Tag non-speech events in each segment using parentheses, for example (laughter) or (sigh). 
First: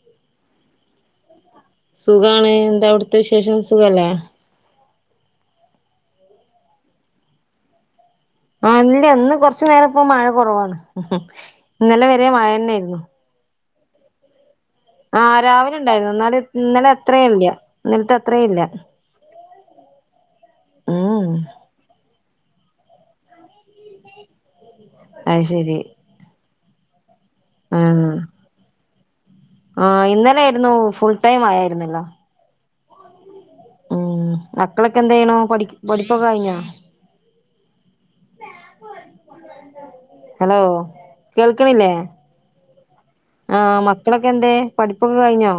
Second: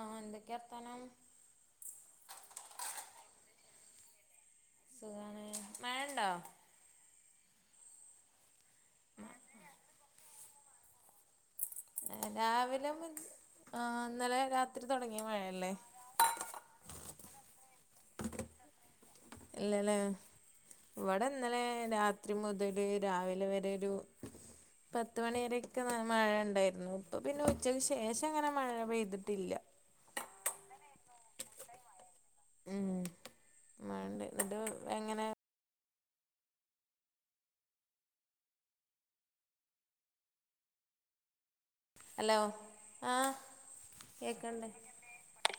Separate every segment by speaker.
Speaker 1: ആഹ് എന്തൊക്കെർത്താനം
Speaker 2: സുഖാണ് എന്താ അവിട്ത്തെവിശേഷം സുഖല്ലേ
Speaker 1: സുഗാണ് മഴണ്ടോ
Speaker 2: ആ ഇല്ല ഇന്ന് കൊർച്നേരം ഇപ്പൊ മഴ കൊർവാണ് ഇന്നലെ വരെ മഴനന്നേര് ന്നു
Speaker 1: ആഇന്നലെരാത്
Speaker 2: ആഹ് രാവിലെണ്ടാര്ന്നു എന്ന ഇന്ന ഇന്നലെഅത്രെഇല്ല ഇന്നൽത്തെ അത്രെ ഇല്ല ഉം
Speaker 1: ഇല്ലല്ലേഇവടെഇന്നലെരാ രാത്രി മുതല് രാവിലെവരെരു
Speaker 2: അത് ശരി
Speaker 1: പത്ത്മണിരൊക്കെ മഴണ്ടായിരുന്നു ഇപ്പൊ പിന്നെ
Speaker 2: ആ
Speaker 1: ഉച്ചക്ക് ശേഷം അങ്ങനെ മഴ പെയ്തിട്ടില്ല
Speaker 2: ആ ഇന്നലൊയിരുന്നുഫുൾടൈം മയെർനല്ലോ
Speaker 1: ഉം
Speaker 2: ഉം
Speaker 1: മഴണ്ട് എന്നിട്ട്
Speaker 2: മക്കളൊക്കെ
Speaker 1: എങ്ങനെ
Speaker 2: എന്തേയ്ണുപടി പടിപ്പൊക്കെകഴിഞ്ഞാ ഹലോ കേൾക്കണില്ലേ
Speaker 1: ഹലോ ആഹ്
Speaker 2: ആ
Speaker 1: കേക്കണ്ട്
Speaker 2: മക്കളൊക്കെന്തേപഠിപ്പൊക്കെ കഴിഞ്ഞോ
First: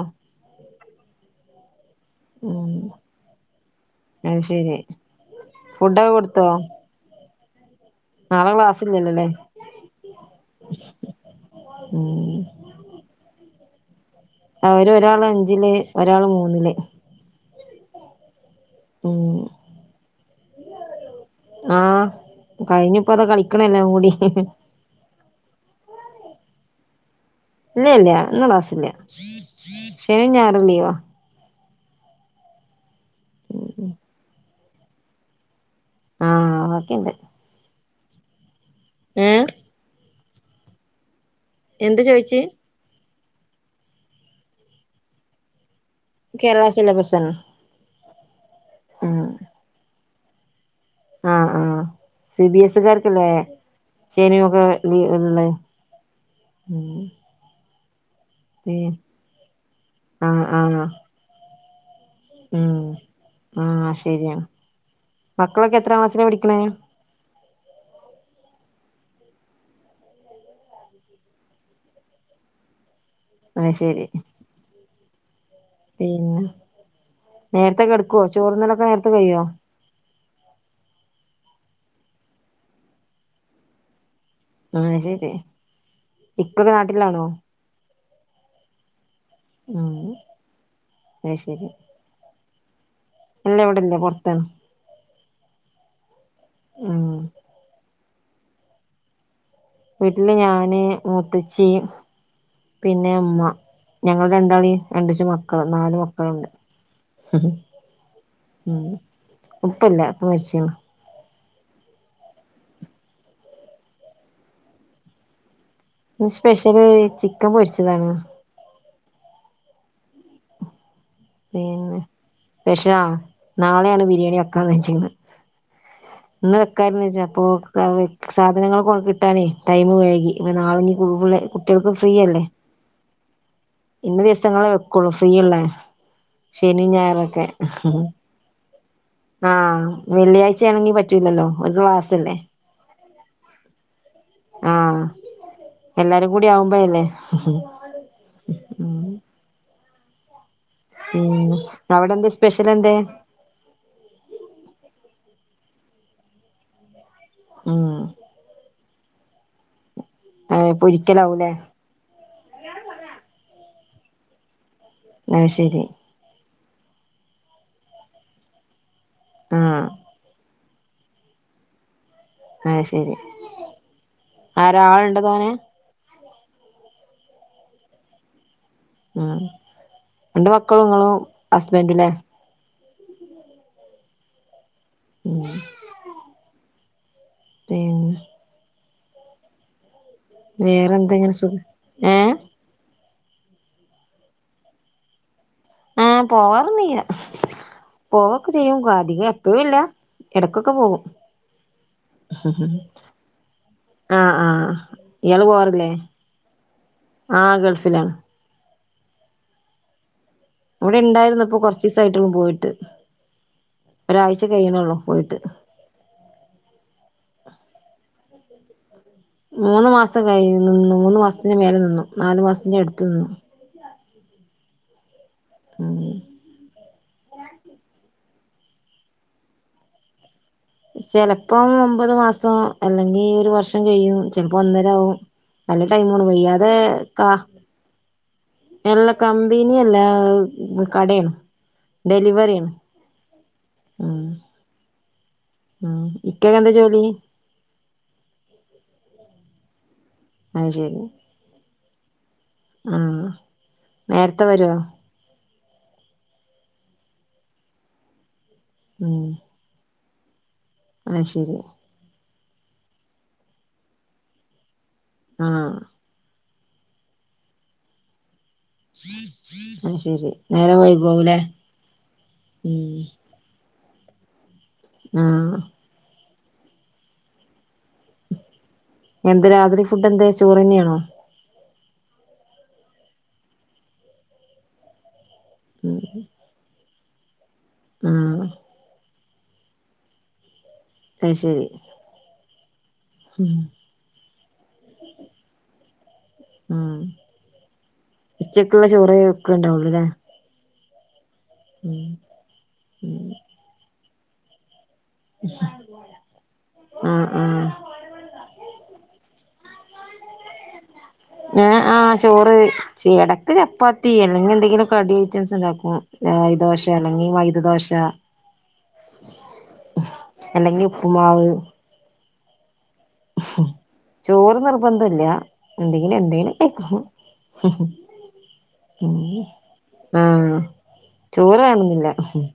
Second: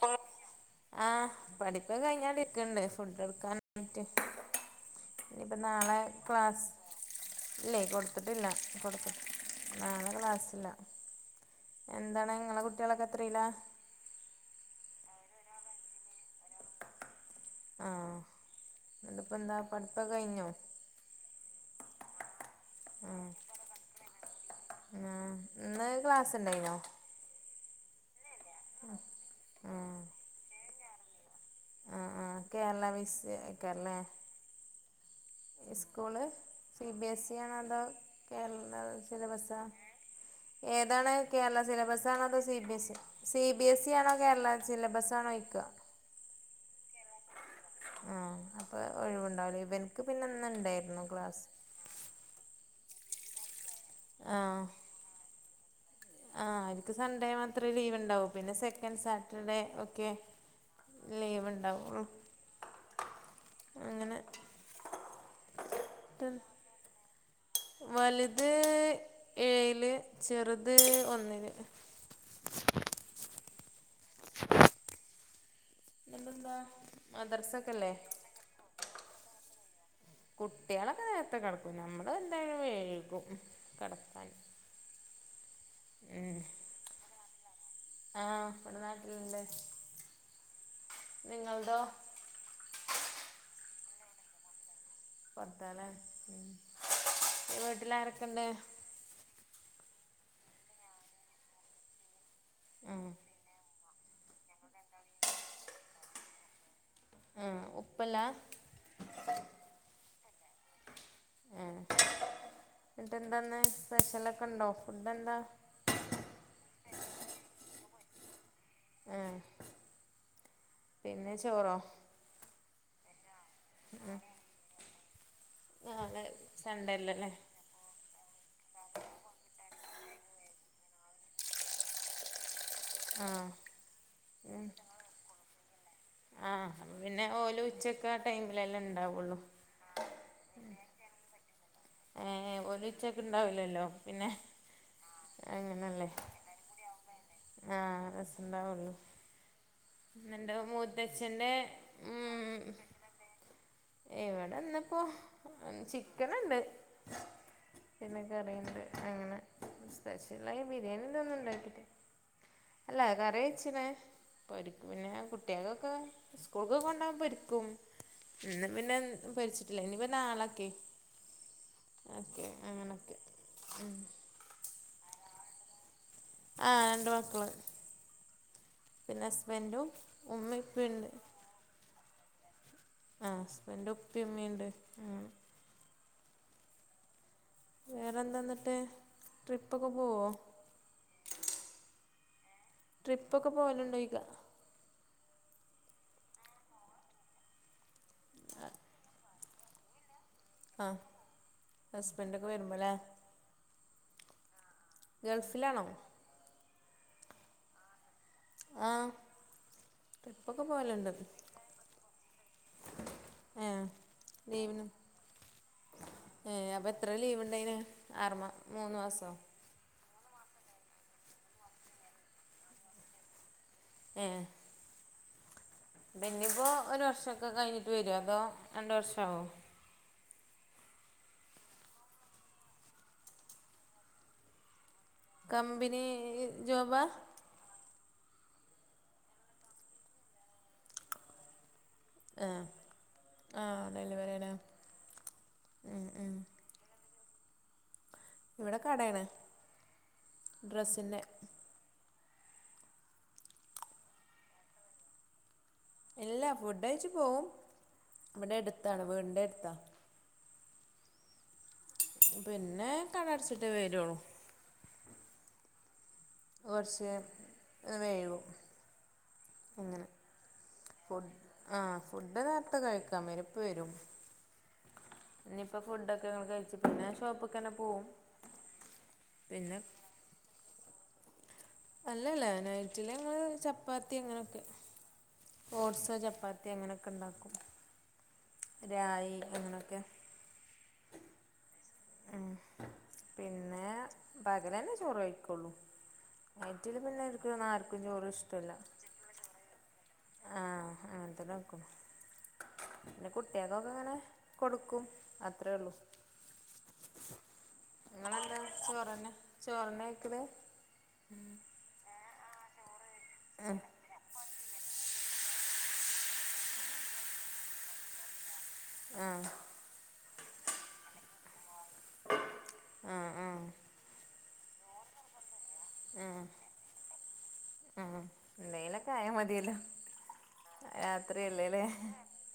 Speaker 1: ആഹ് പഠിപ്പോകെകഴി ഞാ
Speaker 2: ഉം
Speaker 1: ടുക്കണ്ടെ ഫുഡ് എടുക്കൻപറ്റി
Speaker 2: അത് ശരി
Speaker 1: ഇഞ്പ്പ നാളെ
Speaker 2: ഫുഡൊക്കെ കൊടുത്തോ
Speaker 1: ക്ലാസ്സ് ഇല്ലേയ് കൊട്ത്തിട്ടില്ല
Speaker 2: നാളെ
Speaker 1: കൊടുക്കു
Speaker 2: ക്ലാസ്സില്ലല്ലോല്ലേ
Speaker 1: നളെ ക്ലാസില്ല എന്താണ്
Speaker 2: ഉം
Speaker 1: ഇങ്ങളെ കുട്ടികളൊക്കെ എത്രേലാ
Speaker 2: ആ ഒരുഒരാള് അഞ്ചില് ഒരാള് മൂന്നില്
Speaker 1: ആഹ്
Speaker 2: ഉം
Speaker 1: ന്ന്പന്താപഠിപ്പൊകെയ്ഞ്ഞോ
Speaker 2: ആഹ് കഴിഞ്ഞുപ്പതകളിക്ക്ണ്എല്ലാം കൂടി
Speaker 1: ഉംഇന്ന്ക്ലാസ്ണ്ടായ്നോ
Speaker 2: ഇല്ല്യേയ്ല ഇന്ന് ക്ലാസില്ല
Speaker 1: ആഹ്
Speaker 2: ശനിം ഞായറും ലീവാ
Speaker 1: ആകേരളവിസ് ആയിക്കാരലെ സ്കൂള്
Speaker 2: ആഹ് ബാക്കിണ്ട്
Speaker 1: സിബിഎസി ആണോഅതാ കേരള
Speaker 2: ഏഹ്
Speaker 1: ബസാ ഏതാണ് കേരള
Speaker 2: എന്ത്
Speaker 1: സിലബസാണോ
Speaker 2: ചോയിച്ച്
Speaker 1: അതോ CBS E C B S E ആണോ കേരള സിലബസ് ആണോ ചോയിക്ക
Speaker 2: കേരള സിലബസാ ന്നെ
Speaker 1: ആ അപ്പൊ ഒഴിവുണ്ടാവൂല ഇവൻക്ക് പിന്നെന്ന് ണ്ടെർന്ന്
Speaker 2: ആഹ് ആഹ് സിബിഎസ് ഇകാർക്ക്ല്ലേ
Speaker 1: ആഹ്
Speaker 2: ശെനിഒക്കെ ലീ ഇണ്ട്
Speaker 1: ആഹ് ഒനിക്ക് സൺഡേ മാത്രേ ലീവ് ഉണ്ടാവു പിന്നെ
Speaker 2: ഏഹ്
Speaker 1: സെക്കൻസാറ്റർഡേ ഒക്കെ
Speaker 2: ആഹ് ആഹ്
Speaker 1: ലീവ്ണ്ടാവൊള്ളു
Speaker 2: ഉം ആ ശരിയാണ് മക്കളൊക്കെ എത്ര ക്ലാസില പഠിക്കണേ
Speaker 1: വലുത് ഏഴില് ചെറുത് ഒന്നില്
Speaker 2: അയ് ശരി പിന്നെ
Speaker 1: എന്നിട്ടെന്താ
Speaker 2: നേരത്തെെ
Speaker 1: മദർസൊക്കെല്ലേ
Speaker 2: കിടക്കോ ചോറ് ന്നലൊക്കെ നേരത്തെ കഴിയോ
Speaker 1: കുട്ടികളൊക്കെ നേരത്തെ കിടക്കും നമ്മള് എന്തായാലും വൈകും കിടക്കാൻ
Speaker 2: ആ ശരി ഇപ്പൊ നാട്ടിലാണോ
Speaker 1: ആ ഇവിടെ നാട്ടിലുണ്ട്
Speaker 2: ഉം അത് ശരി
Speaker 1: നിങ്ങളതോ
Speaker 2: ഇല്ല ഇവിടെല്ല പുറത്താണ്
Speaker 1: ഫത്താല മ്
Speaker 2: ആ
Speaker 1: വീട്ടില് ആരൊക്കെ ണ്ട്
Speaker 2: വീട്ടില് ഞാന് മൂത്തച്ചി
Speaker 1: ഉം
Speaker 2: പിന്നെ ഉമ്മ ഞങ്ങളെ രണ്ടാളി രണ്ടച് മക്കള് നാലു മക്കളുണ്ട്
Speaker 1: ഒപ്പളാ താ
Speaker 2: ഉപ്പയില്ല ഉപ്പ മരിച്ച്ക്ക്ണ്
Speaker 1: ഏ എന്നിട്ട് എന്താന്ന് സ്പെഷ്യലൊക്കെ ഉണ്ടോ ഫുഡ് എന്താ
Speaker 2: ഇന്ന് സ്പെഷ്യല് ചിക്കൻ പൊരിച്ചതാണ്
Speaker 1: ആഹ് ചോറോ
Speaker 2: പിനിന്ന് സ്‌പെഷലാണ് നാളെയാണ് ബിരിയാണി വെക്കാൻ വെച്ചിന്നത്
Speaker 1: നാളെ
Speaker 2: ഇന്ന്
Speaker 1: സൺഡേ
Speaker 2: വെക്കാന്ന് വെച്ചയാ
Speaker 1: അല്ലല്ലേ
Speaker 2: അപ്പൊ സാധനങ്ങൾ കൊണ്ട് ഇട്ടാലെ ടൈം വൈകി അപ്പൊ നാളെ ഇനി (unintelligible) കുട്ടികൾക്ക് ഫ്രീയല്ലേ
Speaker 1: ആ
Speaker 2: ഇന്നി ദിവസങ്ങളെ വെക്കുള്ളു ഫ്രീയല്ലേ
Speaker 1: ആ അപ്പൊ പിന്നെ ഓളു ഉച്ചയ്ക്കെ ആ ടൈമിലല്ലെ ഉണ്ടാവുള്ളൂ
Speaker 2: ആഹ് വെള്ളിയാഴ്ച ആണെങ്കി പറ്റൂലല്ലോ ഒരു വാ
Speaker 1: ഏഹ് ഓല് ഉച്ചക്ക് ഉണ്ടാവില്ലല്ലോ പിന്നെ അങ്ങനല്ലേ
Speaker 2: ആവുമ്പോ ഇല്ലേ
Speaker 1: ആഹ് രസണ്ടാവുള്ളു ഇന്നെന്റെ
Speaker 2: ഉം
Speaker 1: മുത്തച്ഛന്റെ
Speaker 2: അവിടെ
Speaker 1: ഉം
Speaker 2: എന്താ സ്പെഷ്യൽ എന്തേ
Speaker 1: ഇവിടെ ഇന്നിപ്പോ ചിക്കൻ ഉണ്ട്
Speaker 2: ഉം
Speaker 1: പിന്നെ കറിയുണ്ട് അങ്ങനെ സ്പെഷ്യലായി
Speaker 2: ഏഹ്
Speaker 1: ബിരിയാണിതൊന്നും
Speaker 2: പൊരിക്കലാവൂലേ
Speaker 1: ഉണ്ടാക്കിട്ടില്ല അല്ലെ കറി വച്ചിലെ പരിപ്പും പിന്നെ
Speaker 2: അത് ശരി
Speaker 1: കുട്ടികൾക്കൊക്കെ സ്കൂൾക്കെ കൊണ്ടോൻ പരിപ്പും ഇന്ന് പിന്നെ വെച്ചിട്ട് ഇല്ല
Speaker 2: ആഹ്
Speaker 1: ഇനി വെ നാളക്കി
Speaker 2: ആഹ് ശരി ആരാ ആളുണ്ടോ തോനെ
Speaker 1: ആഹ് രണ്ട് മക്കള് പിന്നെ
Speaker 2: ഉം
Speaker 1: ഹസ്ബന്റും ഉമ്മ ഉപ്പയും ഉണ്ട്
Speaker 2: ഹസ്ബെന്റില്ലേ
Speaker 1: ആഹ് ഹസ്ബന്റും ഉപ്പയും ഉമ്മയുണ്ട്
Speaker 2: ഉം പിന്നെ
Speaker 1: വേറെന്താന്നിട്ട് ട്രിപ്പൊക്കെ പോവോ
Speaker 2: വേറെ എന്തെങ്ങനെ സുഖം ഏഹ്
Speaker 1: ട്രിപ്പ് ഒക്കെ പോവലുണ്ടോ ഇക
Speaker 2: ആഹ് പോവാറൊന്നിയ പോവക്കെ ചെയ്യും അധികം എപ്പോഴും ഇല്ല
Speaker 1: ആഹ്
Speaker 2: എടക്കൊക്കെപോകും
Speaker 1: ഹസ്ബൻഡൊക്കെ വരുമ്പോല്ലേ
Speaker 2: ആഹ് ആഹ് ഇയാള്
Speaker 1: ഗൾഫിലാണോ
Speaker 2: പോവാറില്ലേ ആഹ് ഗൾഫിലാ
Speaker 1: ആഹ് ട്രിപ്പൊക്കെ പോ
Speaker 2: ഇവിടെ ഇണ്ടായിരുന്നപ്പൊ കൊറച്ചിസം ആയിട്ടുള്ളൂ പോയിട്ട്
Speaker 1: ഏഹ്
Speaker 2: ഒരാഴ്ച കഴിയണള്ളോ പോയിട്ട്
Speaker 1: ഏഹ് അപ്പൊ എത്ര ലീവ് ഉണ്ടെയിന് ആറുമാ മൂന്നു മാസോ
Speaker 2: മൂന്ന് മാസം കഴിയുന്നുന്ന് മൂന്നു മാസത്തിന്റെ മേലെ നിന്നു നാലു മാസത്തിന്റെ അടുത്ത് നിന്നു
Speaker 1: ഏഹ്
Speaker 2: ഉം
Speaker 1: ബെന്നിപ്പോ ഒരു വർഷൊക്കെ കഴിഞ്ഞിട്ട് വരോ അതോ രണ്ട് വർഷാവുവോ
Speaker 2: ചെലപ്പോം ഒമ്പത് മാസം അല്ലെങ്കി ഒരു വർഷം കഴിയും ചെലപ്പൊ ഒന്നരാവും നല്ല
Speaker 1: കമ്പനി
Speaker 2: ടൈമോണ്
Speaker 1: ജോബാ
Speaker 2: വല്ലാതെക എല്ല കമ്പിനിയല്ല കടേണ്
Speaker 1: ആ
Speaker 2: ഡെലിവറി
Speaker 1: ആ
Speaker 2: ഉം
Speaker 1: ഡെലിവറിയാണ്
Speaker 2: ഉം ഇക്കാക്കെന്താജോലി
Speaker 1: ഇവടെ കടേണ്
Speaker 2: അത് ശരി
Speaker 1: ഡ്രസ്സിന്റെ
Speaker 2: ആഹ് നേര്ത്തെ വരുവാ
Speaker 1: ഇല്ല ഫുഡഴ്ച്ച് പോവും ഇവടെടുത്താണ്
Speaker 2: ഉം
Speaker 1: വീടിന്റെട്ത്താണ്
Speaker 2: അത് ശരി
Speaker 1: പിന്നെ കടയടച്ചിട്ടേ വരൊള്ളൂ
Speaker 2: ആഹ്
Speaker 1: ഒരുവർഷെ വൈകും
Speaker 2: അത്
Speaker 1: അങ്ങനെ
Speaker 2: ശെരി നേരം
Speaker 1: ഫുട്
Speaker 2: വൈകോവുലേ
Speaker 1: ആഹ് ഫുഡ് നേര്ത്തെ
Speaker 2: ഉം
Speaker 1: കഴിക്കാംവരും പ്പ വരും
Speaker 2: ആഹ്
Speaker 1: ഇനിയിപ്പോ ഫുഡൊക്കെഞങ്ങ കഴിച്ച്ട്ടന്നെ ഷോപ്പ്ക്കന്നെ പോകും
Speaker 2: എന്ത് രാത്രി ഫുഡ് എന്തെ ചോറെന്നെയാണോ
Speaker 1: അല്ലല്ല നൈറ്റില് ങ്ങള് ചപ്പാത്തി അങ്ങനൊക്കെ
Speaker 2: ഉം
Speaker 1: ഓട്സോ ചപ്പാത്തിയ അങ്ങനൊക്കെ ഉണ്ടാക്കും
Speaker 2: ആഹ്
Speaker 1: രായി് അങ്ങനൊക്കെ
Speaker 2: അയ്ശരി
Speaker 1: ഉം പിന്നെ പകലന്നെ ചോറയ്ക്കൊള്ളൂ നൈറ്റില്
Speaker 2: ആഹ്
Speaker 1: പിന്നെ (unintelligible) ആർക്കും ചോറ് ഇഷ്ടല്ല
Speaker 2: ഉച്ചക്കുള്ള ചോറ് ഒക്കെ ഉണ്ടാവുള്ളൂല്ലേ
Speaker 1: ആഹ് അങ്ങനത്തന്നെക്കും
Speaker 2: ഉം
Speaker 1: പിന്നെ കു ഏതോക്കങ്ങ്നെ കൊടുക്കും അത്രേ ഉള്ളൂ
Speaker 2: ആഹ് ആഹ്
Speaker 1: നിങ്ങളെന്താ ചോറെന്ന ചോറന്നെ കയ്ക്കല്
Speaker 2: ഏഹ്ആഹ് ചോറ് യെടക്ക് ചപ്പാ ത്തി അല്ലെങ്കി എന്തെങ്കിലും കടി ഐറ്റംസ് ഉണ്ടാക്കും രായി ദോശേ അല്ലെങ്കി മൈദ ദോശ
Speaker 1: ആഹ്
Speaker 2: അല്ലെങ്കി ഉപ്പുമാവ്
Speaker 1: ആഹ്
Speaker 2: ഹ് ഹ്
Speaker 1: ആഹ്
Speaker 2: ചോറ് നിർബന്ധല്ല്യ എന്തെങ്കിലും എന്തെങ്കിലുംകയ്ക്കും ഹ് ഹ്
Speaker 1: ആഹ് എന്തെങ്കിലൊക്കെ
Speaker 2: ഉം
Speaker 1: ആയാ മതിയല്ലോ
Speaker 2: ആഹ്
Speaker 1: രാത്രിയല്ലേല്ലേ
Speaker 2: ചോറ്വാണെന്നില്ല ഹ് ഹ്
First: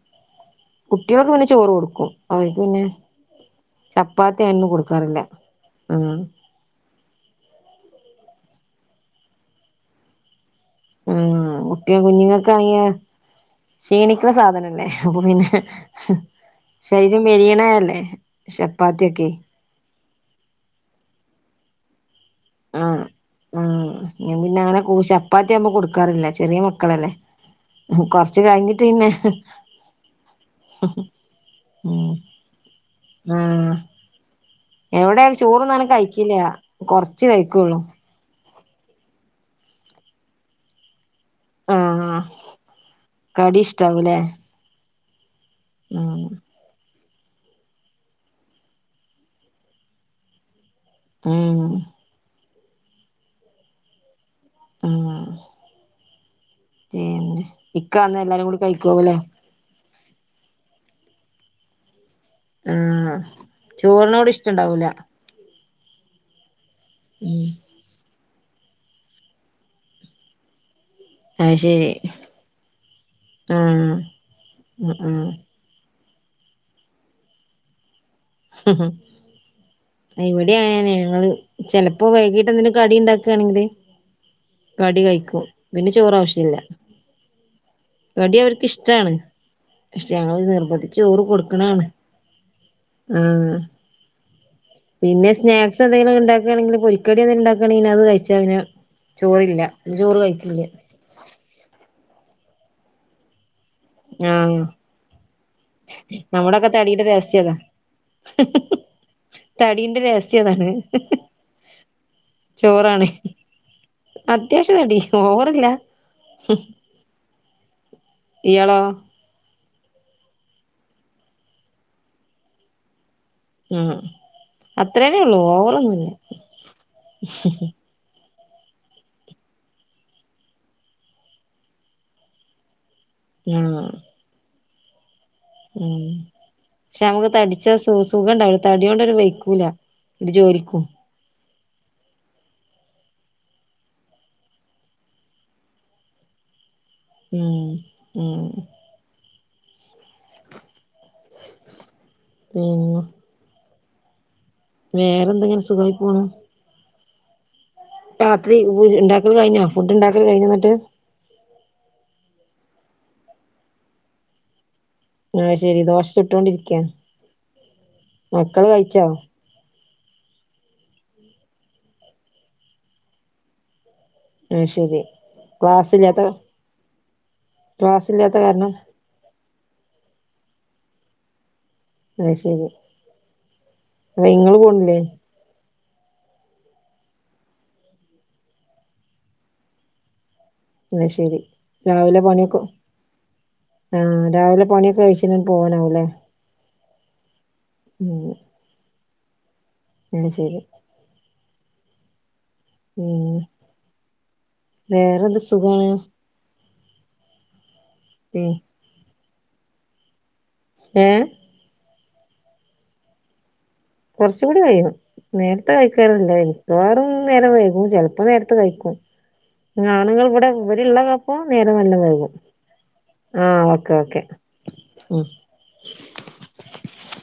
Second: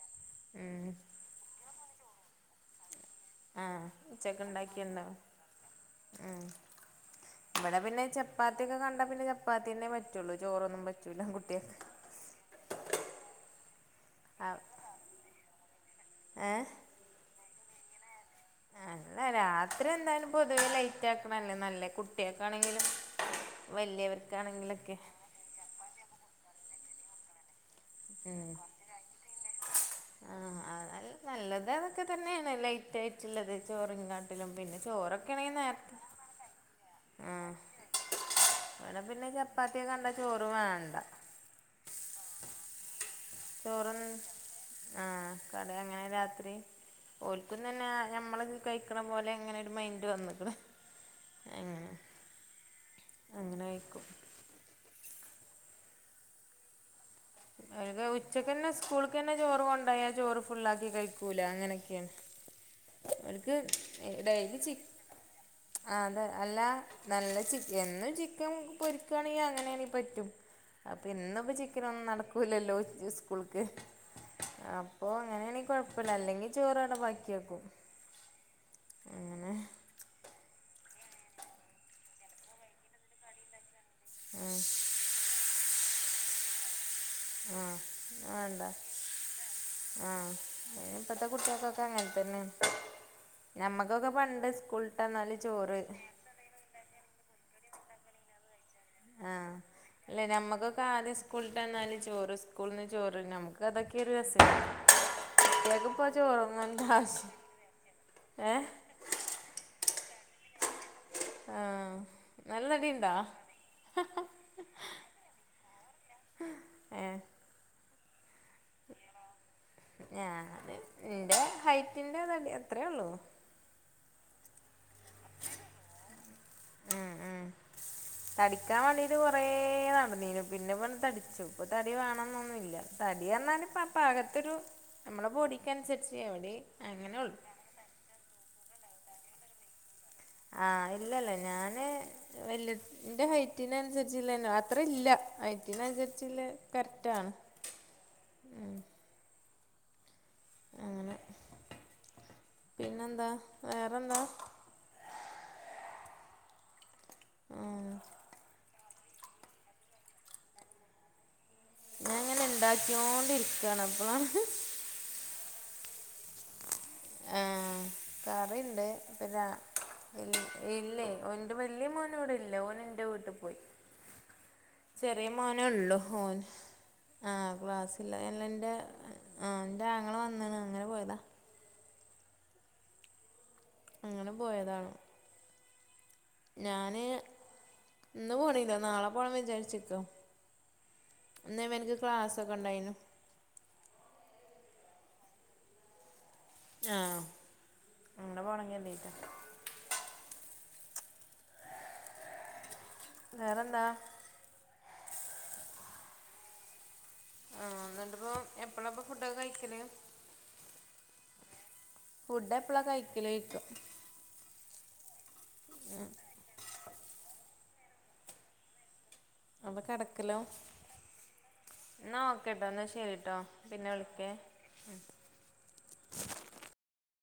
Speaker 1: ഉം
Speaker 2: കുട്ട്യോക്ക് പിന്നെ ചോറൊട്ക്കും അവർക്ക്‌ പിന്നെ ചപ്പാത്തീ ന്നും കൊടുക്കാറില്ല
Speaker 1: ആഹ് ഇവടെ പിന്നെ ചപ്പാത്തിക്കെ കണ്ടാ പിന്നെ ചപ്പാത്തിന്നേ പറ്റൊള്ളൂ ചോറൊന്നും പ
Speaker 2: ഉം കുട്ട്യകുഞ്ഞുങ്ങൾക്ക് ആയ ക്ഷീണിക്ക്ണ സാധനല്ലേ അപ്പോ പിന്നെ ഹ് ഹ്
Speaker 1: ഏഹ്
Speaker 2: ശരീരം മെലിയണ അല്ലേ
Speaker 1: അല്ല രാത്രി എന്തായാലും പൊതുവെ ലൈറ്റ് ആക്കണല്ലേ നല്ലെ കു കുട്ട്യാക്കാണെങ്കിലും
Speaker 2: ആഹ്
Speaker 1: വല്യ വർക്കാണെങ്കിലൊക്കെ
Speaker 2: പ്പാത്തിവുമ്പോ കൊടുക്കാറില്ലചെറിയ മക്കളല്ലേ കൊർച്ച് കഴിഞ്ഞിട്ട് ന്നെ
Speaker 1: ആഹ് ആഹ് നല്ലത് അതൊക്കെ
Speaker 2: ഉം
Speaker 1: തന്നേണ് ലൈറ്റ് ആയിട്ട്ള്ളത് ചോറിങ്ങ എല്ലം പിന്നെ
Speaker 2: എവടെ
Speaker 1: ചോറൊക്കെ ആണെങ്കിൽ നേരത്തെ
Speaker 2: ചോറുംന്നാലുംകഴിക്കില്ല കൊർച്ച് കഴിക്കൊള്ളൂ
Speaker 1: വടെ പിന്നെ ചപ്പാത്തിയൊക്കെ കണ്ട ചോറ് വേണ്ട
Speaker 2: ആഹ
Speaker 1: ചോറും ആഹ കറി എങ്ങനെ
Speaker 2: ഉം
Speaker 1: രാത്രി ഓൽക്കുതന്നെ ഞമ്മള് കഴിക്കണ പോലെ അങ്ങനെ ഒരു മൈന്റ് വന്നികിണ്
Speaker 2: ഉം
Speaker 1: അങ്ങനെ കയിക്കും
Speaker 2: ആഹ (unintelligible)
Speaker 1: അയ്പൊ
Speaker 2: വന്ന് എല്ലാരും കൂടി
Speaker 1: ഉച്ചക്ക്ന്നെ
Speaker 2: കഴിക്കാവൂലേ
Speaker 1: സ്കൂൾകെന്നെ ചോറ് കൊണ്ടായാ ചോറ് ഫുള്ളാക്കി കഴിക്കൂല അങ്ങനെയൊക്കെയാണ്
Speaker 2: ആഹ്
Speaker 1: ഒല്ക്ക്
Speaker 2: ചോറിനോട്
Speaker 1: ഡെയിലി ചിക്ക്
Speaker 2: ഇഷ്ടണ്ടാവൂല
Speaker 1: ആ അതെ അല്ല നല്ല
Speaker 2: ഉം
Speaker 1: ചിക്ക് എന്നും ചിക്കൻ പൊരിക്കുയാണെങ്കിൽ അങ്ങനെയാണെങ്കി പറ്റും അപ്പൊ ഇന്ന് ഇപ്പ
Speaker 2: അത്
Speaker 1: ചിക്കൻ
Speaker 2: ശരി
Speaker 1: ഒന്ന് നട ക്കൂലല്ലോ സ്കൂൾക്ക്
Speaker 2: ആഹ് ഉം
Speaker 1: അപ്പ
Speaker 2: ഉം
Speaker 1: അങ്ങനെയാണങ്കി കൊഴ അ അല്ലെങ്കിൽ ചോറടെ ബാക്കിയാക്കും
Speaker 2: ഹ് ഹ്
Speaker 1: അങ്ങനെ
Speaker 2: ഇവിടെയ ഞങ്ങള് ചിലപ്പോ വൈകീട്ട് എന്തങ്കിലും കടി ഉണ്ടാക്കുകയാണെങ്കില്
Speaker 1: മ്മ്
Speaker 2: കടി കഴിക്കും പിന്നെ ചോറാവശ്യല്ല
Speaker 1: ആ
Speaker 2: കടി
Speaker 1: വേണ്ട
Speaker 2: അവർക്ക് ഇഷ്ടാണ് പക്ഷെ
Speaker 1: ആ
Speaker 2: ഞങ്ങള് നിർബന്ധിച്ച് ചോറ് കൊടുക്കണാണ്.
Speaker 1: തന്നെ.
Speaker 2: ആഹ്
Speaker 1: സ്കൂളിട്ട് വന്നാൽ
Speaker 2: പിന്നെ
Speaker 1: ചോറ്
Speaker 2: സ്നാക്സ് എന്തെങ്കിലൊക്കെ ഉണ്ടാക്കാണെങ്കിൽ പൊരി കടി എന്തേലും ഉണ്ടാക്കാണെങ്കിൽ അത് കഴിച്ചാ പിന്നെ ചോറില്ല ചോറ് കഴിക്കില്ലാ.
Speaker 1: നാലിസ് സ്കൂളിട്ടന്നാല് ചോറ് സ്കൂളിന്ന് ചോറ് നമുക്ക് അതൊക്കെ ഒരു രസല്ലെ.
Speaker 2: ആഹ്
Speaker 1: കുട്ട്യോയ്‌ക്കിപം ചോറും
Speaker 2: നമ്മുടെയൊക്കെ
Speaker 1: വേണ്ടാ
Speaker 2: തടിയുടെ
Speaker 1: ആവിശ്യം
Speaker 2: രഹസ്യം അതാ
Speaker 1: ഏഹ്.
Speaker 2: തടീന്റെ രഹസ്യം അതാണ്.
Speaker 1: ആഹ നല്ലതടി ഇണ്ടാ
Speaker 2: ചോറാണ് അത്യാവശ്യം തടി ഓവറല്ല.
Speaker 1: ഏഹ്.
Speaker 2: ഇയാളോ?
Speaker 1: ഞാനിന്റെ ഹൈറ്റിന്റെ തടി അത്രയുള്ളൂ.
Speaker 2: ഉം അത്രേനേ ഉള്ളൂ ഓവറൊന്നുല്ല.
Speaker 1: ഉ തടിക്കാൻ വേണ്ടിട്ട് കുറേ നടന്നീനു പിന്നെ ഇപ്പ തടിച്ചു ഇപ്പൊ തടി വേണംന്നൊന്നില്ല. തടിയെന്നാൽ
Speaker 2: ആഹ്
Speaker 1: ഇപ്പ പാകത്തൊരു നമ്മളെ
Speaker 2: ഉം
Speaker 1: ബോഡിക്കനുസരിച്ച് എവിടെ
Speaker 2: നമുക്ക്
Speaker 1: അങ്ങനെള്ളു.
Speaker 2: പക്ഷെ തടിച്ച സു സുഖം ഉണ്ടാവുല തടിയോണ്ടൊന്നും വയ്ക്കൂല.
Speaker 1: ആഹ് ഇല്ലല്ല ഞാന് വല്യ ഇന്റെ ഹൈറ്റിനനുസരിച്ചുല്ലന്നെ അത്ര ഇല്ല ഹൈറ്റിന അനുസരിച്ചുല്ല കറക്റ്റാ
Speaker 2: ഉം ഉം.
Speaker 1: അങ്ങനെ
Speaker 2: ഉം
Speaker 1: പിന്നെന്താ വേറെന്താ?
Speaker 2: വേറെ എന്താ ഇങ്ങനെ സുഖായി പോണ്.
Speaker 1: ആഹ്
Speaker 2: രാത്രി ഉ ഉണ്ടാക്കല് കഴിഞ്ഞ ഫുഡ് ഉണ്ടാക്കല് കഴിഞ്ഞാ എന്നിട്ട്?
Speaker 1: ഞാൻ ഇങ്ങനെ ഇണ്ടാക്കോണ്ടിരിക്കയാണ് അപ്പള
Speaker 2: ആഹ് ശെരി ദോശ ചുട്ടോണ്ടിരിക്കാ.
Speaker 1: ആഹ് കറിണ്ട് പിന്ന ഇല്ലേ ഓ ഇന്റെ വല്യ മോനിവിടെ ഇല്ലേ ഓൻ എന്റെ വീട്ടി പോയി.
Speaker 2: ആഹ് ശരി
Speaker 1: ചെറിയ മോനേ ഉള്ളു
Speaker 2: ക്ലാസ്സില്ലാത്ത
Speaker 1: ഓൻ ആഹ്
Speaker 2: ക്ലാസ്സില്ലാത്ത കാരണം
Speaker 1: ക്ലാസ്സില്ലായിലെന്റെ ആ ഇന്റെ ആങ്ങള വന്നിണ് അങ്ങനെ പോയതാ.
Speaker 2: അത് ശരി അ
Speaker 1: അങ്ങനെ
Speaker 2: ഇങ്ങള്
Speaker 1: പോയതാണ്
Speaker 2: പോണില്ലേ?
Speaker 1: ഞാന് ഇന്ന് പോണില്ല നാളെ പോണം വിചാരിചിക്കാ.
Speaker 2: അത് ശെരി രാവിലെ
Speaker 1: ക്ലാസ്സൊക്കെ
Speaker 2: പണിയൊക്കോ
Speaker 1: ഉണ്ടായിനു
Speaker 2: ആഹ് രാവിലെ പണിയൊക്കെ കഴിച്ചു പോവാനാവൂല്ലേ.
Speaker 1: ആഹ് അങ്ങനെ പോണെങ്കി (unintelligible)
Speaker 2: ഉം ശരി. ഉം
Speaker 1: വേറെന്താ
Speaker 2: വേറെന്ത് സുഖാണ്.
Speaker 1: ആഹ് എന്നിട്ടിപ്പോ
Speaker 2: ഉം
Speaker 1: എപ്പളാ ഇപ്പൊ ഫുഡൊക്കെ കഴിക്കല്?
Speaker 2: ഏഹ്.
Speaker 1: ഫുഡ് എപ്പളാ കഴിക്കല് ലോയിക്ക.
Speaker 2: കുറച്ചും കൂടി കയ്യും. നേരത്തെ കഴിക്കാറില്ല മിക്കവാറും നേരം വൈകും ചിലപ്പോ നേരത്തെ കഴിക്കും.
Speaker 1: അപ്പൊ
Speaker 2: ആണുങ്ങൾ
Speaker 1: കെടക്കലോ
Speaker 2: ഇവിടെ ഇവിടിള്ളപ്പോ നേരം നല്ല
Speaker 1: എന്നാ
Speaker 2: വൈകും
Speaker 1: ഓക്കെട്ടോ
Speaker 2: ആഹ് ഓക്കെ ഓക്കെ.
Speaker 1: ഉം.